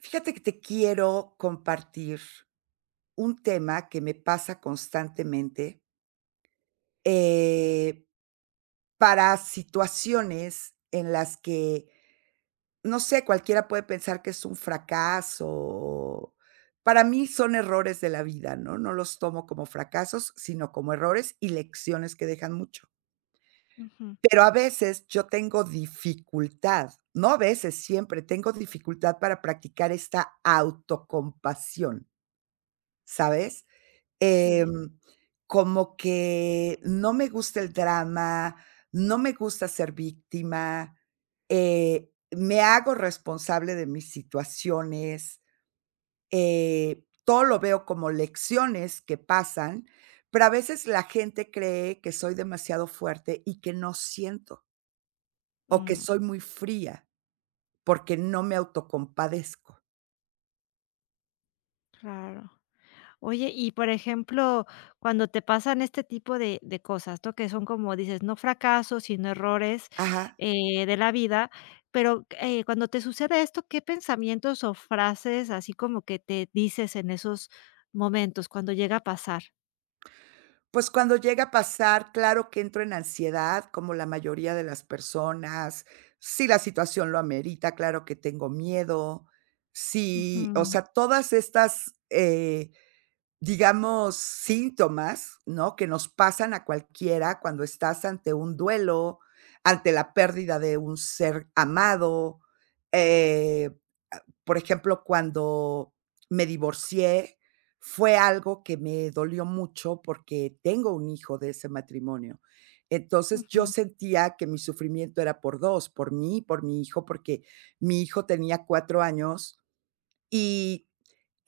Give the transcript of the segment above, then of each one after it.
Fíjate que te quiero compartir un tema que me pasa constantemente. Eh. Para situaciones en las que no sé, cualquiera puede pensar que es un fracaso o, para mí son errores de la vida, ¿no? No los tomo como fracasos, sino como errores y lecciones que dejan mucho. Ujú. Pero a veces yo tengo dificultad. No a veces, siempre tengo dificultad para practicar esta autocompasión. ¿Sabes?, Sí. em, como que no me gusta el drama, no me gusta ser víctima, eh, me hago responsable de mis situaciones, eh, todo lo veo como lecciones que pasan, pero a veces la gente cree que soy demasiado fuerte y que no siento o que Mm. soy muy fría porque no me autocompadezco. Claro. Oye, y por ejemplo, cuando te pasan este tipo de de cosas, esto que, son como dices, no fracasos, sino errores, Ajá. eh, de la vida. Pero, eh, cuando te sucede esto, ¿qué pensamientos o frases así como que te dices en esos momentos, cuando llega a pasar? Pues, cuando llega a pasar, claro que entro en ansiedad, como la mayoría de las personas. Si la situación lo amerita, claro que tengo miedo. Si, o Ujú. sea, todas estas, eh, digamos, síntomas, ¿no?, que nos pasan a cualquiera, cuando estás ante un duelo, ante la pérdida de un ser amado, eh, ah, por ejemplo, cuando me divorcié, fue algo que me dolió mucho porque tengo un hijo de ese matrimonio. Entonces, yo Ujú. sentía que mi sufrimiento era por dos, por mí y por mi hijo, porque mi hijo tenía cuatro años y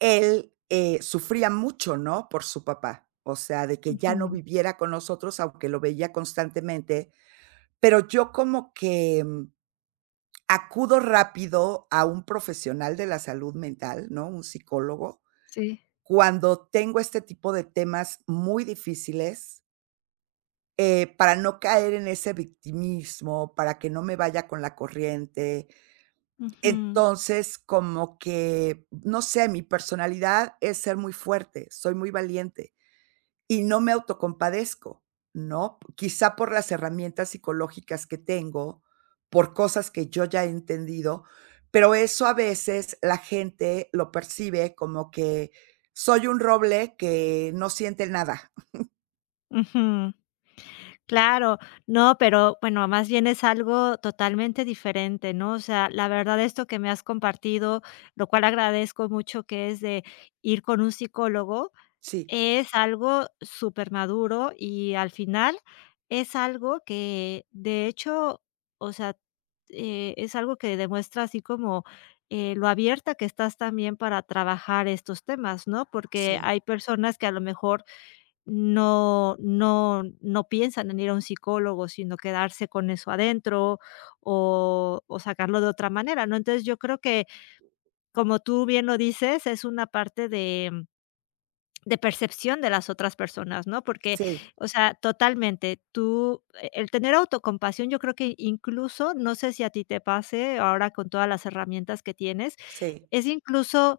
él, eh, sufría mucho, ¿no?, por su papá. O sea, de que ya no Ujú. viviera con nosotros, aunque lo veía constantemente. Pero yo como que, mm, acudo rápido a un profesional de la salud mental, ¿no?, un psicólogo, Sí. cuando tengo este tipo de temas muy difíciles. Eh, para no caer en ese victimismo, para que no me vaya con la corriente, Ujú. entonces como que, no sé, mi personalidad es ser muy fuerte, soy muy valiente y no me autocompadezco, ¿no?, quizá por las herramientas psicológicas que tengo por cosas que yo ya he entendido, pero eso, a veces, la gente lo percibe como que, soy un roble que no siente nada. Ujú, claro, no, pero bueno, más bien es algo totalmente diferente, ¿no?, o sea, la verdad, esto que me has compartido, lo cual agradezco mucho que es de, ir con un psicólogo, Sí. es algo supermaduro y al final es algo que de hecho o sea, eh, es algo que demuestra así como, eh, lo abierta que estás también para trabajar estos temas, ¿no?, porque Sí. hay personas que a lo mejor no no no piensan en ir a un psicólogo, sino quedarse con eso adentro o o sacarlo de otra manera, ¿no?, entonces yo creo que, como tú bien lo dices, es una parte de de percepción de las otras personas, ¿no?, porque, Sí. o sea, totalmente tú e el tener autocompasión, yo creo que, incluso no sé si a ti te pase ahora con todas las herramientas que tienes, Sí. es incluso,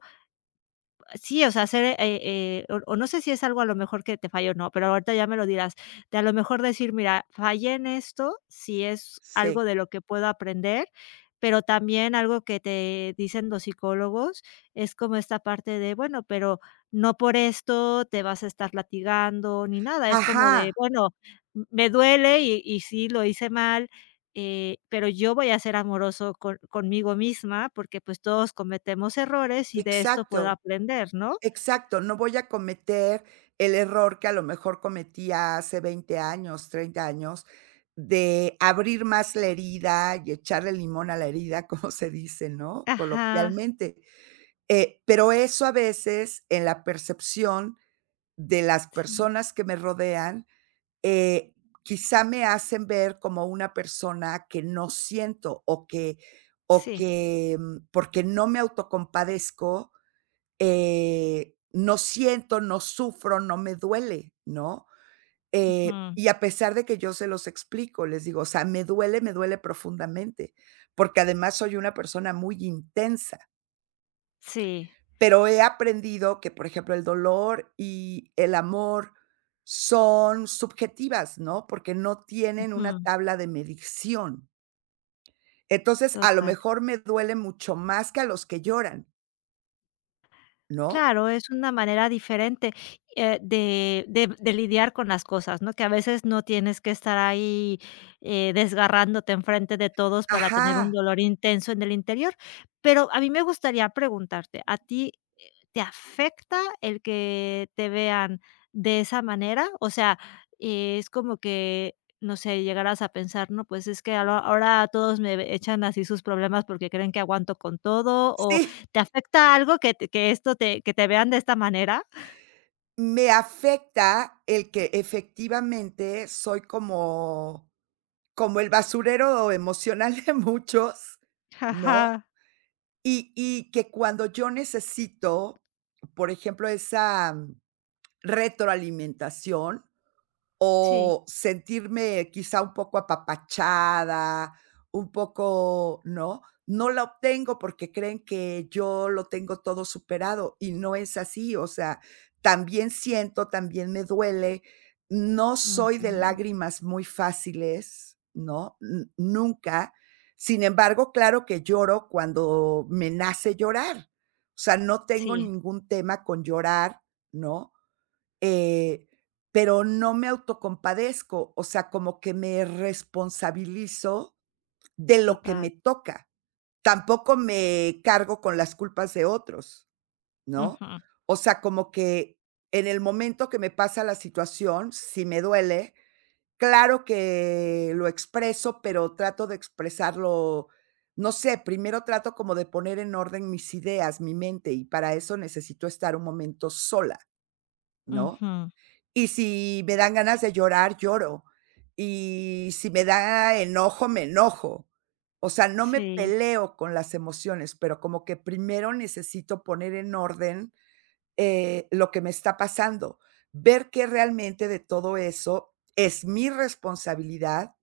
sí o sea, ser, eh eh o o no sé si es algo a lo mejor que te falla o no, pero ahorita ya me lo dirás, que a lo mejor decir: "Mira, fallé en esto, si es Sí. algo de lo que puedo aprender", pero también algo que te dicen los psicólogos, es como esta parte de: "Bueno, pero no por esto te vas a estar latigueando ni nada", es como de: Ajá. "Bueno, me duele y y sí, lo hice mal, eh, pero yo voy a ser amoroso con conmigo misma porque, pues, todos cometemos errores y de esto puedo Exacto, aprender", ¿no? exacto, no voy a cometer el error que a lo mejor cometía hace 20 años, 30 años de abrir más la herida y echarle limón a la herida, como se dice, ¿no?, Ajá. coloquialmente, eh, pero eso, a veces, en la percepción de las Sí. personas que me rodean, eh, quizá me hacen ver como una persona que no siento o que o Sí. que, mm, porque no me autocompadezco, eh, no siento, no sufro, no me duele, ¿no?, eh, Ujú. y a pesar de que yo se los explico, les digo, o sea, me duele, me duele profundamente, porque además soy una persona muy intensa. Sí. Pero he aprendido que, por ejemplo, el dolor y el amor son subjetivas, ¿no?, porque no tienen una Ujú. tabla de medición. Entonces a lo Total. mejor me duele mucho más que a los que lloran. ¿No? Claro, es una manera diferente, eh, de de de lidiar con las cosas, ¿no?, que a veces no tienes que estar ahí, eh, desgarrándote enfrente de todos para tener un Ajá. dolor intenso en el interior. Pero a mí me gustaría preguntarte, ¿a ti, eh, te afecta el que te vean de esa manera?, o sea, es como que, no sé, llegarás a pensar: "No pues es que ahora ahora todos me ve echan así sus problemas porque creen que aguanto con todo", o, Sí. ¿te afecta algo que te que esto te que te vean de esta manera? Me afecta el que efectivamente soy como como el basurero emocional de muchos, Ja, ¿no?, ajá. y y que cuando yo necesito, por ejemplo, esa retroalimentación Sí. o, sentirme quizá un poco apapachada, un poco ¿no?, no la obtengo porque creen que yo lo tengo todo superado y no es así, o sea, también siento, también me duele. No soy de Ujú. lágrimas muy fáciles, ¿no?, n nunca. Sin embargo, claro que lloro cuando me nace llorar, o sea, no tengo Sí. ningún tema con llorar, ¿no?, eh, pero no me autocompadezco, o sea, como que me responsabilizo de lo que Total. me toca. Tampoco me cargo con las culpas de otros, ¿no?, Ujú. o sea, como que en el momento que me pasa la situación, si me duele, claro que lo expreso, pero trato de expresarlo, no sé primero trato como de poner en orden mis ideas, mi mente y para eso necesito estar un momento sola, ¿no?, Ujú. y si me dan ganas de llorar, lloro, y si me da enojo, me enojo. O sea, no me Sí. peleo con las emociones, pero como que primero necesito poner en orden, eh, lo que me está pasando. Ver que realmente de todo eso es mi responsabilidad,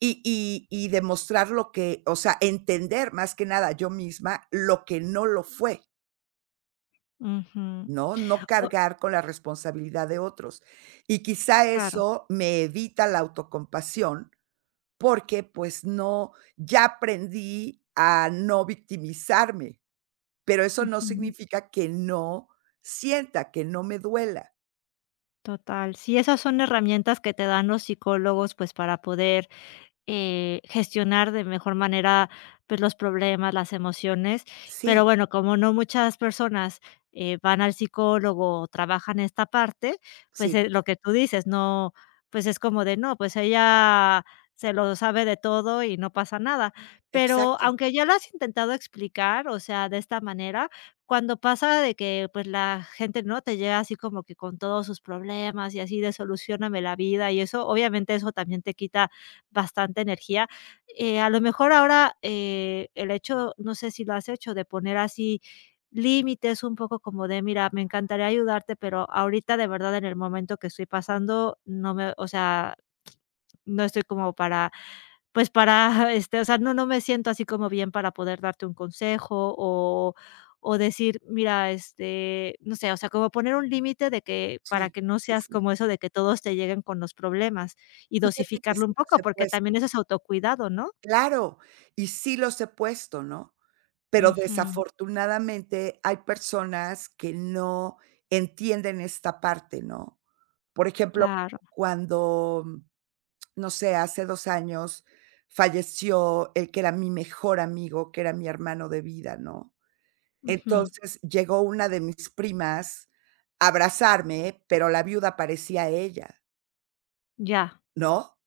y y y demostrar lo que o sea, entender más que nada yo misma lo que no lo fue. Ujú. No, no O cargar con la responsabilidad de otros. Y quizá Claro. eso me evita la autocompasión porque pues no ya aprendí a no victimizarme. Pero eso no Ujú. significa que no sienta, que no me duela. Total. Sí, esas son herramientas que te dan los psicólogos, pues para poder, eh, gestionar de mejor manera, pues los problemas, las emociones, pero Sí bueno, como no muchas personas, eh, van al psicólogo o trabajan esta parte, pues, Sí eh, lo que tú dices no pues es como de: "No, pues ella se lo sabe de todo y no pasa nada", pero Exacto. aunque ya lo has intentado explicar, o sea, de esta manera, cuando pasa de que pues la gente, ¿no?, te llega así como que con todos sus problemas y así de: "Solucióname la vida", y eso, obviamente eso también te quita bastante energía, eh, a lo mejor ahora, eh, el hecho no sé si lo has hecho de poner así, límites un poco como de "Mira, me encantaría ayudarte, pero ahorita de verdad en el momento que estoy pasando no me o sea, no estoy como para pues para, este o sea, no no me siento así como bien para poder darte un consejo", o o decir: "Mira, este" no sé, o sea, como poner un límite de que para Sí, que no sí, seas sí. como eso de que todos te lleguen con los problemas y Fíjate que dosificarlo un sí los poco, he porque puesto. también eso es autocuidado, ¿no? Claro. Y sí los he puesto, ¿no?, pero Ujú. desafortunadamente hay personas que no entienden esta parte, ¿no?, por ejemplo, Claro. cuando no sé, hace 2 años falleció el que era mi mejor amigo, que era mi hermano de vida, ¿no?, Ujú. entonces llegó una de mis primas a abrazarme, pero la viuda parecía ella. Ya. ¿No?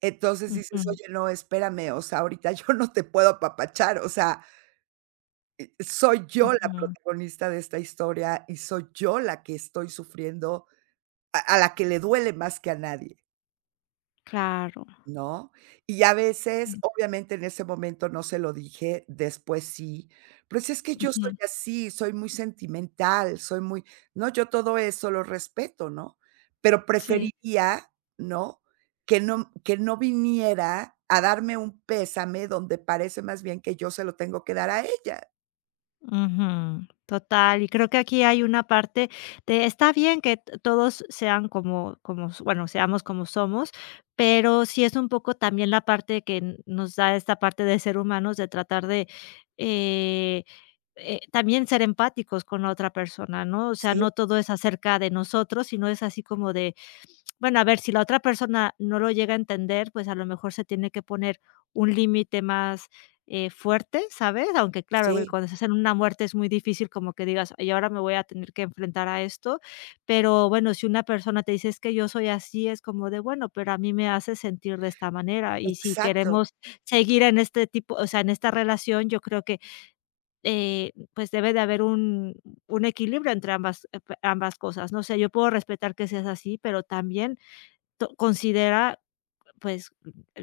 Entonces dices: Ujú. "Oye, no, espérame. O sea, ahorita yo no te puedo apapachar. O sea y soy yo la Ujú. protagonista de esta historia y soy yo la que estoy sufriendo a a la que le duele más que a nadie Claro. ¿no? Y a veces, Mm. obviamente, en ese momento no se lo dije, después sí. "Pero es que yo soy Ujú. así, soy muy sentimental. Soy muy", no yo todo eso lo respeto, ¿no? Pero Sí. preferiría, ¿no? Que no que no viniera a darme un pésame donde parece más bien que yo se lo tengo que dar a ella. Ujú, total. Y creo que aquí hay una parte de está bien que todos sean como como s bueno, seamos como somos, pero sí es un poco también la parte que nos da esta parte de ser humanos de tratar de, eh eh, también ser empáticos con la otra persona, ¿no? O sea, Sí. no todo es acerca de nosotros, sino es así como de, bueno, a ver si la otra persona no lo llega a entender, pues a lo mejor se tiene que poner un límite más, eh, fuerte, ¿sabes? Aunque claro, Sí cuando se hacen una muerte es muy difícil como que digas y ahora me voy a tener que enfrentar a esto. Pero bueno, si una persona te dice: "Es que yo soy así", es como de: "Bueno, pero a mí me hace sentir de esta manera. Y si Exacto. queremos seguir en este tipo o sea, en esta relación, yo creo que, eh, pues debe de haber un un equilibrio entre ambas ep ambas cosas", ¿no? No sé, yo puedo respetar que seas así, pero también to considera pues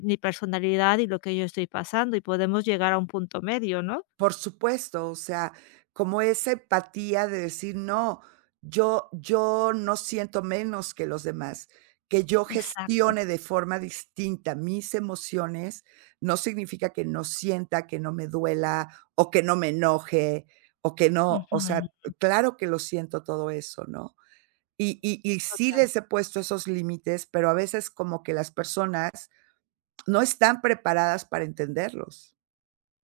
mi personalidad y lo que yo estoy pasando y podemos llegar a un punto medio, ¿no? Por supuesto. O sea, como esa empatía de decir: "No, yo yo no siento menos que los demás. Que yo Exacto. gestione de forma distinta mis emociones no significa que no sienta que no me duela o que no me enoje o que no". O sea, Ujú. claro que lo siento todo eso, ¿no? Y y y sí Total. les he puesto esos límites, pero a veces como que las personas no están preparadas para entenderlos,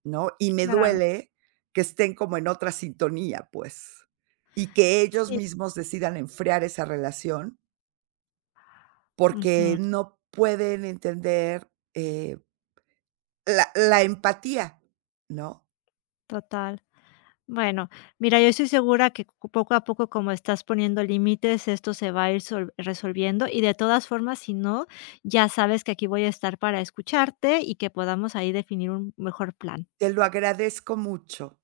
¿no? Y me Claro. duele que estén como en otra sintonía, pues. Y que ellos Sí. mismos decidan enfriar esa relación porque Ujú. no pueden entender, eh la la empatía, ¿no? Total. Bueno, mira, yo estoy segura que c poco a poco, como estás poniendo límites, esto se va a ir sol resolviendo y, de todas formas, si no, ya sabes que aquí voy a estar para escucharte y que podamos ahí definir un mejor plan. Te lo agradezco mucho.